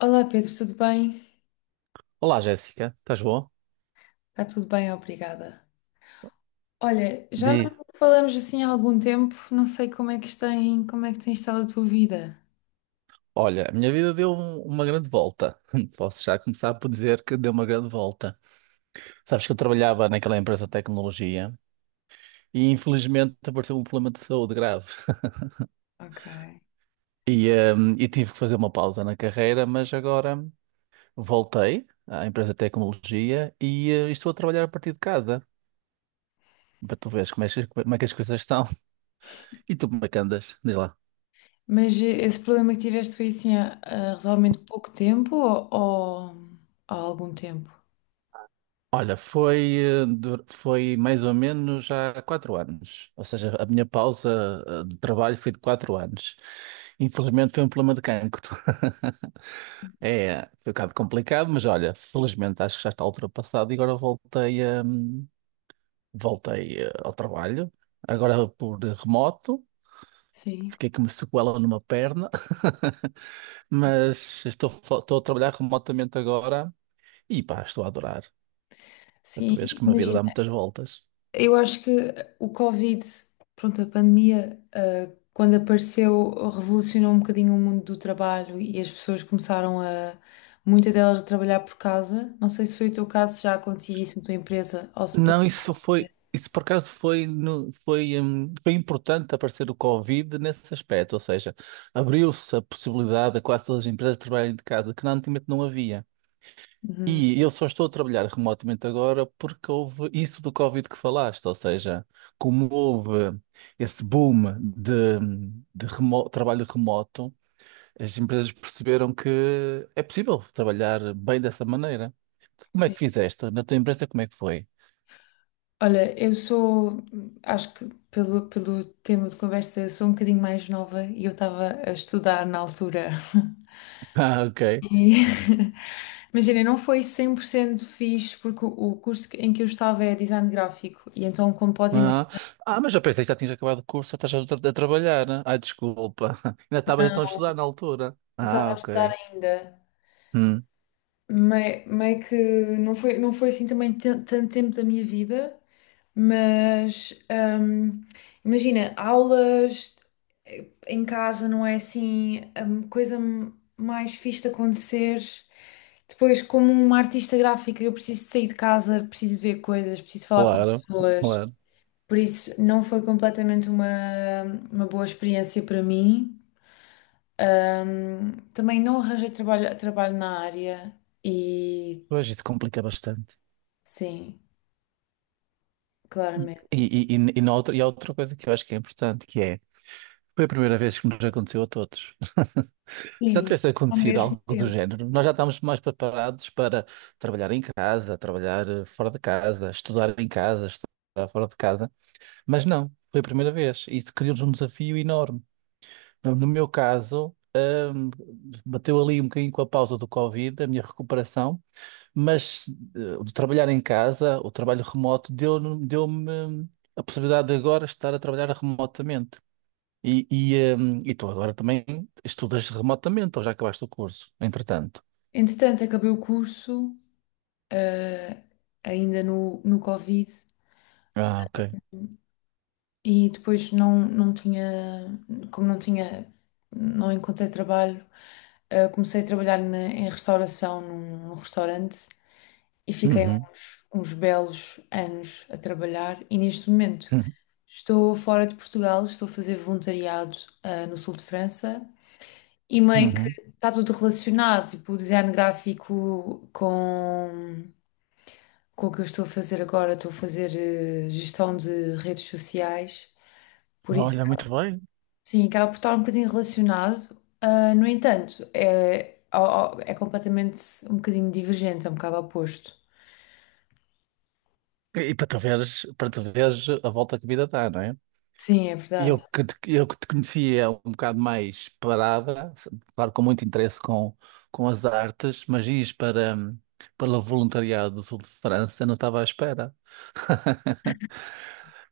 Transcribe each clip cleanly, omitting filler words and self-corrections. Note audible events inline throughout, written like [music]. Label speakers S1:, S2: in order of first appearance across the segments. S1: Olá Pedro, tudo bem?
S2: Olá, Jéssica, estás boa?
S1: Está tudo bem, obrigada. Olha, já
S2: Di,
S1: não falamos assim há algum tempo, não sei como é que tem estado a tua vida.
S2: Olha, a minha vida deu uma grande volta. [laughs] Posso já começar por dizer que deu uma grande volta. Sabes que eu trabalhava naquela empresa de tecnologia e infelizmente apareceu um problema de saúde grave.
S1: Ok.
S2: E, e tive que fazer uma pausa na carreira, mas agora voltei à empresa de tecnologia e estou a trabalhar a partir de casa. Para tu veres como é, como é que as coisas estão. E tu, como é que andas? Diz lá.
S1: Mas esse problema que tiveste foi assim há relativamente pouco tempo ou há algum tempo?
S2: Olha, foi mais ou menos há 4 anos. Ou seja, a minha pausa de trabalho foi de 4 anos. Infelizmente foi um problema de cancro. [laughs] É, foi um bocado complicado, mas olha, felizmente acho que já está ultrapassado e agora voltei ao trabalho. Agora por remoto,
S1: Sim.
S2: fiquei com uma sequela numa perna, [laughs] mas estou a trabalhar remotamente agora e pá, estou a adorar. Tu
S1: Sim,
S2: vês que uma vida
S1: imagina.
S2: dá muitas voltas.
S1: Eu acho que o Covid, pronto, a pandemia, quando apareceu, revolucionou um bocadinho o mundo do trabalho e as pessoas começaram a, muitas delas, a trabalhar por casa. Não sei se foi o teu caso, se já acontecia isso na tua empresa ou se
S2: Não,
S1: passou.
S2: isso por acaso foi, no- foi, foi importante aparecer o Covid nesse aspecto, ou seja, abriu-se a possibilidade a quase todas as empresas trabalharem de casa, que antigamente não havia.
S1: Uhum,
S2: E eu só estou a trabalhar remotamente agora porque houve isso do Covid que falaste, ou seja, como houve esse boom de trabalho remoto, as empresas perceberam que é possível trabalhar bem dessa maneira. Como é
S1: sim.
S2: que fizeste? Na tua empresa, como é que foi?
S1: Olha, eu sou, acho que pelo tema de conversa, eu sou um bocadinho mais nova e eu estava a estudar na altura. [laughs]
S2: [laughs] Ah,
S1: E,
S2: ok.
S1: [laughs] imagina, não foi 100% fixe porque o em que eu estava é design gráfico e então, como podes imaginar,
S2: Ah, ah, mas eu pensei que já tinhas acabado o curso, já estás a trabalhar, né? Ai, desculpa. [laughs] Ainda estavas então a estudar na altura.
S1: eu estava
S2: Ah,
S1: a estudar
S2: ok.
S1: ainda.
S2: Hum,
S1: Meio que não foi assim também tanto tempo da minha vida, mas imagina, aulas em casa não é assim a coisa mais fixe de acontecer. Depois, como uma artista gráfica, eu preciso de sair de casa, preciso de ver coisas, preciso falar com
S2: Claro,
S1: pessoas.
S2: claro.
S1: Por isso, não foi completamente uma boa experiência para mim. Também não arranjei trabalho na área e
S2: Pois isso complica bastante.
S1: sim, claramente.
S2: E há outra coisa que eu acho que é importante, que é, foi a primeira vez que nos aconteceu a todos. [laughs] Se já
S1: Sim,
S2: tivesse
S1: ao
S2: acontecido
S1: mesmo
S2: algo do
S1: tempo.
S2: género, nós já estávamos mais preparados para trabalhar em casa, trabalhar fora de casa, estudar em casa, estudar fora de casa. Mas não, foi a primeira vez. Isso criou-nos um desafio enorme. No meu caso, bateu ali um bocadinho com a pausa do Covid, a minha recuperação, mas de trabalhar em casa, o trabalho remoto, deu-me a possibilidade de agora estar a trabalhar remotamente. E, e, eh, e tu agora também estudas remotamente, ou já acabaste o curso, entretanto?
S1: Entretanto, acabei o curso, ah, ainda no Covid,
S2: Ah, ok.
S1: e depois não tinha, como não tinha, não encontrei trabalho, ah, comecei a trabalhar em restauração num restaurante. E fiquei
S2: Uhum.
S1: uns belos anos a trabalhar e neste momento
S2: Uhum.
S1: estou fora de Portugal, estou a fazer voluntariado, ah, no sul de França e meio que
S2: Uhum.
S1: está tudo relacionado, tipo o design gráfico com o que eu estou a fazer agora, estou a fazer gestão de redes sociais, por isso
S2: Olha,
S1: acaba-
S2: muito bem.
S1: sim, acaba por estar um bocadinho relacionado. Ah, no entanto, é, é completamente um bocadinho divergente, é um bocado oposto.
S2: E para tu veres a volta que a vida dá, não é?
S1: Sim, é verdade.
S2: Eu que te conhecia um bocado mais parada, claro, com muito interesse com as artes, mas ias para o voluntariado do sul de França, não estava à espera. [laughs]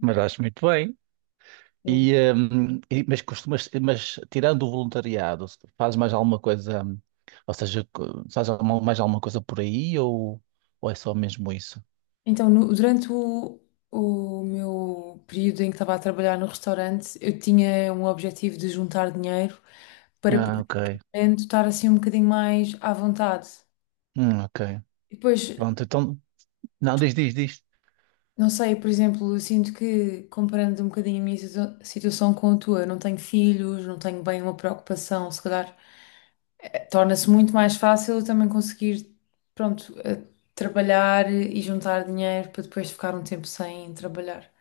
S2: Mas acho muito bem. Mas tirando o voluntariado, fazes mais alguma coisa, ou seja, mais alguma coisa por aí ou é só mesmo isso?
S1: Então, durante o meu período em que estava a trabalhar no restaurante, eu tinha um objetivo de juntar dinheiro para
S2: Ah,
S1: poder
S2: ok.
S1: estar assim um bocadinho mais à vontade.
S2: Ok.
S1: E depois,
S2: Pronto, então, não, diz, diz, diz.
S1: não sei, por exemplo, eu sinto que, comparando um bocadinho a minha situação com a tua, não tenho filhos, não tenho bem uma preocupação, se calhar, torna-se muito mais fácil eu também conseguir, pronto, eh, trabalhar e juntar dinheiro para depois ficar um tempo sem trabalhar.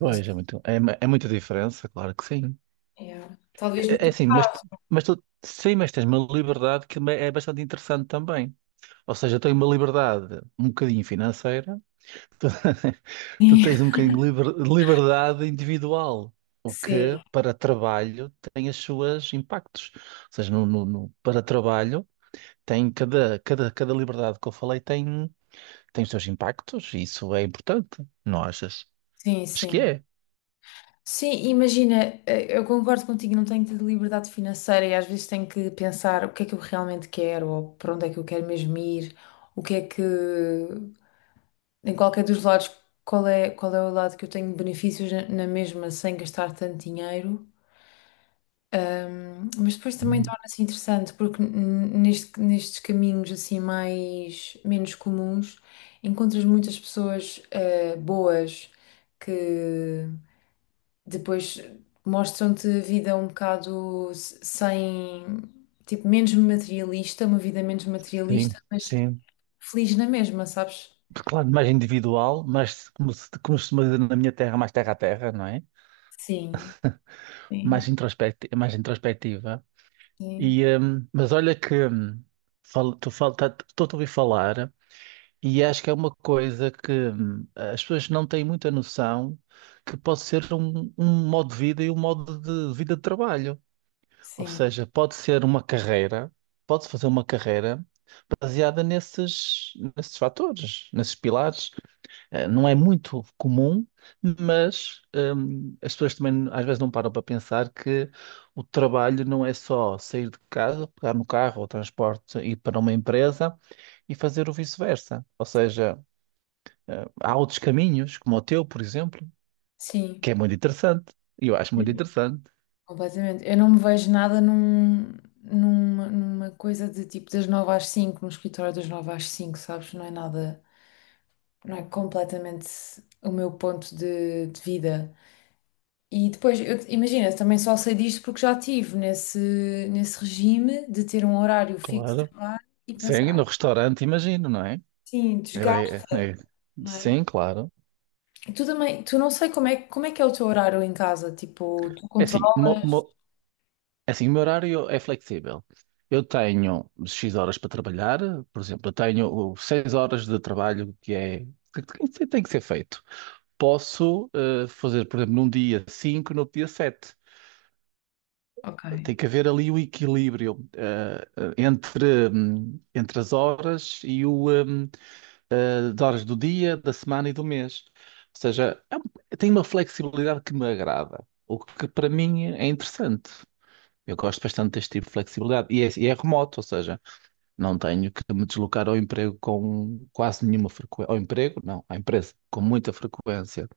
S1: Não
S2: é
S1: sei.
S2: muito, é, é muita diferença, claro que sim.
S1: Yeah. Talvez no
S2: É
S1: teu.
S2: assim, sim, mas tens uma liberdade que é bastante interessante também. Ou seja, eu tenho uma liberdade um bocadinho financeira, [laughs] tu
S1: [laughs]
S2: tens um bocadinho de liberdade individual, o
S1: Sim,
S2: que para trabalho tem as suas impactos. Ou seja, para trabalho tem cada liberdade que eu falei tem, tem os seus impactos, e isso é importante, não achas?
S1: sim,
S2: Acho que
S1: sim.
S2: é.
S1: Sim, imagina, eh, eu concordo contigo, não tenho tido liberdade financeira e às vezes tenho que pensar o que é que eu realmente quero, ou para onde é que eu quero mesmo ir, o que é que, em qualquer dos lados, qual é o lado que eu tenho benefícios na mesma sem gastar tanto dinheiro. Mas depois também
S2: Hum,
S1: torna-se interessante, porque nestes caminhos assim mais, menos comuns, encontras muitas pessoas boas que depois mostram-te a vida um bocado sem, tipo, menos materialista, uma vida menos
S2: Sim,
S1: materialista, mas
S2: sim.
S1: feliz na mesma, sabes?
S2: Claro, mais individual, mas como se costuma dizer na minha terra, mais terra a terra, não é?
S1: Sim, sim,
S2: Mais introspectiva.
S1: sim,
S2: Mas olha que estou a ouvir falar e acho que é uma coisa que as pessoas não têm muita noção que pode ser um modo de vida e um modo de vida de trabalho. Ou
S1: sim,
S2: seja, pode ser uma carreira, pode-se fazer uma carreira baseada nesses fatores, nesses pilares. Não é muito comum, mas as pessoas também às vezes não param para pensar que o trabalho não é só sair de casa, pegar no carro ou transporte, ir para uma empresa e fazer o vice-versa. Ou seja, há outros caminhos, como o teu, por exemplo,
S1: sim,
S2: que é muito interessante. Eu acho muito interessante,
S1: completamente. Eu não me vejo nada numa coisa de tipo das nove às cinco, no escritório das nove às cinco, sabes? Não é nada, não é completamente o meu ponto de vida. E depois, eu, imagina, também só sei disto porque já estive nesse regime de ter um horário fixo de
S2: claro.
S1: trabalho e
S2: Sim, no
S1: pensar.
S2: restaurante, imagino, não é?
S1: Sim,
S2: Era- é-
S1: desgasta,
S2: é-
S1: não é?
S2: Sim, claro.
S1: E tu também, tu não sei como é que é o teu horário em casa, tipo, tu
S2: É assim, uma,
S1: controlas?
S2: uma- Assim, o meu horário é flexível. Eu tenho X horas para trabalhar, por exemplo, eu tenho 6 horas de trabalho que é que tem que ser feito. Posso fazer, por exemplo, num dia 5, no outro dia 7.
S1: Ok.
S2: Tem que haver ali o equilíbrio entre as horas e as horas do dia, da semana e do mês. Ou seja, tem uma flexibilidade que me agrada, o que para mim é interessante. Eu gosto bastante deste tipo de flexibilidade. É remoto, ou seja, não tenho que me deslocar ao emprego com quase nenhuma frequência. Ao emprego, não, à empresa, com muita frequência.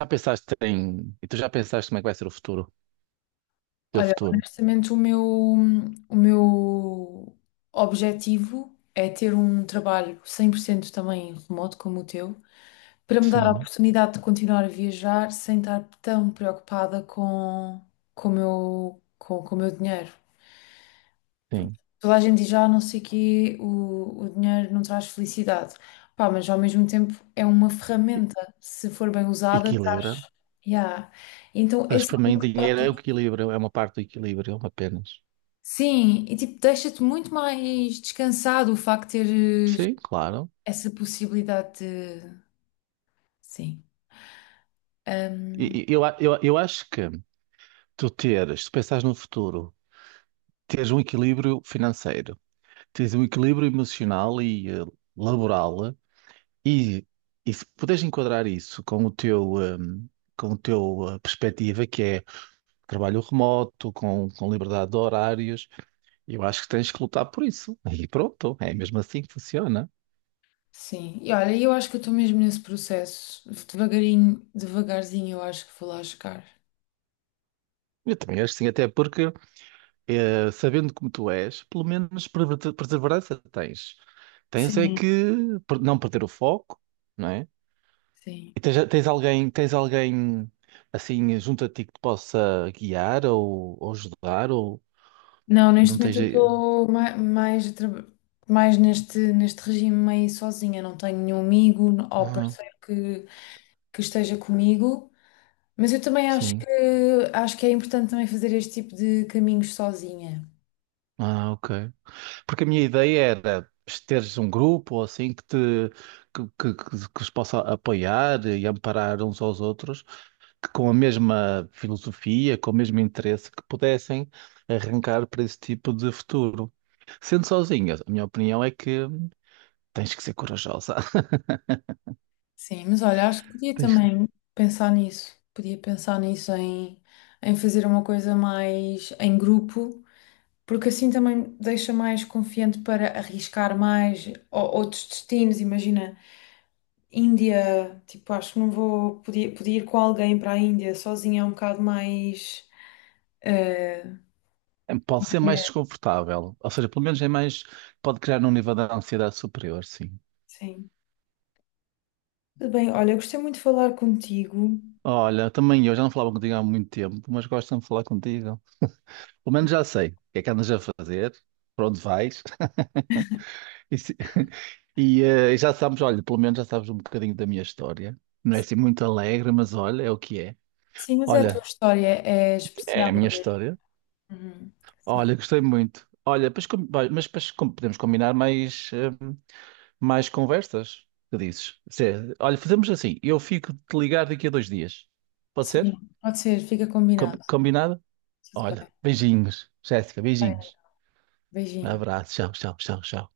S2: Já pensaste em. E tu já pensaste como é que vai ser o futuro? Teu
S1: Olha,
S2: futuro?
S1: honestamente, o meu objetivo é ter um trabalho 100% também remoto como o teu, para me dar a
S2: Sim,
S1: oportunidade de continuar a viajar sem estar tão preocupada com, com o meu dinheiro.
S2: sim.
S1: Toda a gente diz, ah, não sei que o dinheiro não traz felicidade. Pá, mas ao mesmo tempo é uma
S2: E-
S1: ferramenta, se for bem usada.
S2: Equilibra.
S1: Yeah. Então,
S2: Mas
S1: esse.
S2: para
S1: É um
S2: mim, dinheiro é o equilíbrio, é uma parte do equilíbrio apenas.
S1: sim, e tipo, deixa-te muito mais descansado o facto de teres
S2: Sim, claro.
S1: essa possibilidade de. Sim. Ahm,
S2: Eu acho que tu teres, se pensares no futuro, teres um equilíbrio financeiro, teres um equilíbrio emocional e laboral. E, e se puderes enquadrar isso com o teu perspectiva, que é trabalho remoto, com liberdade de horários, eu acho que tens que lutar por isso. E pronto, é mesmo assim que funciona.
S1: sim. E olha, eu acho que eu estou mesmo nesse processo. Devagarinho, devagarzinho, eu acho que vou lá chegar.
S2: Eu também acho que sim, até porque, sabendo como tu és, pelo menos perseverança tens. Tens é
S1: Sim,
S2: que não perder o foco, não é?
S1: sim.
S2: E tens alguém assim junto a ti que te possa guiar ou ajudar, ou
S1: Não, neste
S2: não
S1: momento
S2: tens.
S1: eu estou mais, mais neste regime meio sozinha. Não tenho nenhum amigo ou parceiro que esteja comigo. Mas eu também
S2: Sim.
S1: acho que é importante também fazer este tipo de caminhos sozinha.
S2: Ah, ok. Porque a minha ideia era teres um grupo ou assim que te que os possa apoiar e amparar uns aos outros, que com a mesma filosofia, com o mesmo interesse, que pudessem arrancar para esse tipo de futuro. Sendo sozinha, a minha opinião é que tens que ser corajosa. [laughs]
S1: Sim, mas olha, acho que podia
S2: Tens que-
S1: também pensar nisso. Podia pensar nisso em, em fazer uma coisa mais em grupo, porque assim também deixa mais confiante para arriscar mais outros destinos. Imagina, Índia, tipo, acho que não vou. Podia ir com alguém para a Índia sozinha, é um bocado mais. Eh,
S2: É, pode ser mais
S1: é.
S2: desconfortável, ou seja, pelo menos é mais, pode criar um nível de ansiedade superior, sim.
S1: Sim. Tudo bem, olha, eu gostei muito de falar contigo.
S2: Olha, também eu já não falava contigo há muito tempo, mas gosto de falar contigo. Pelo menos já sei o que é que andas a fazer, para onde vais. [laughs] E, se- e, eh, já sabes, olha, pelo menos já sabes um bocadinho da minha história. Não é assim muito alegre, mas olha, é o que é.
S1: Sim, mas é a tua
S2: Olha,
S1: história é
S2: é
S1: especial,
S2: a minha
S1: não é?
S2: história.
S1: Uhum. Sim.
S2: Olha, gostei muito. Olha, pois com- vai, mas pois com- podemos combinar mais conversas. Que dizes? Olha, fazemos assim. Eu fico de te ligar daqui a 2 dias. Pode
S1: Sim,
S2: ser?
S1: pode ser, fica combinado.
S2: Combinado?
S1: Tudo
S2: Olha,
S1: bem.
S2: beijinhos. Jéssica,
S1: Bem,
S2: beijinhos.
S1: beijinho.
S2: Abraço. Tchau, tchau, tchau, tchau.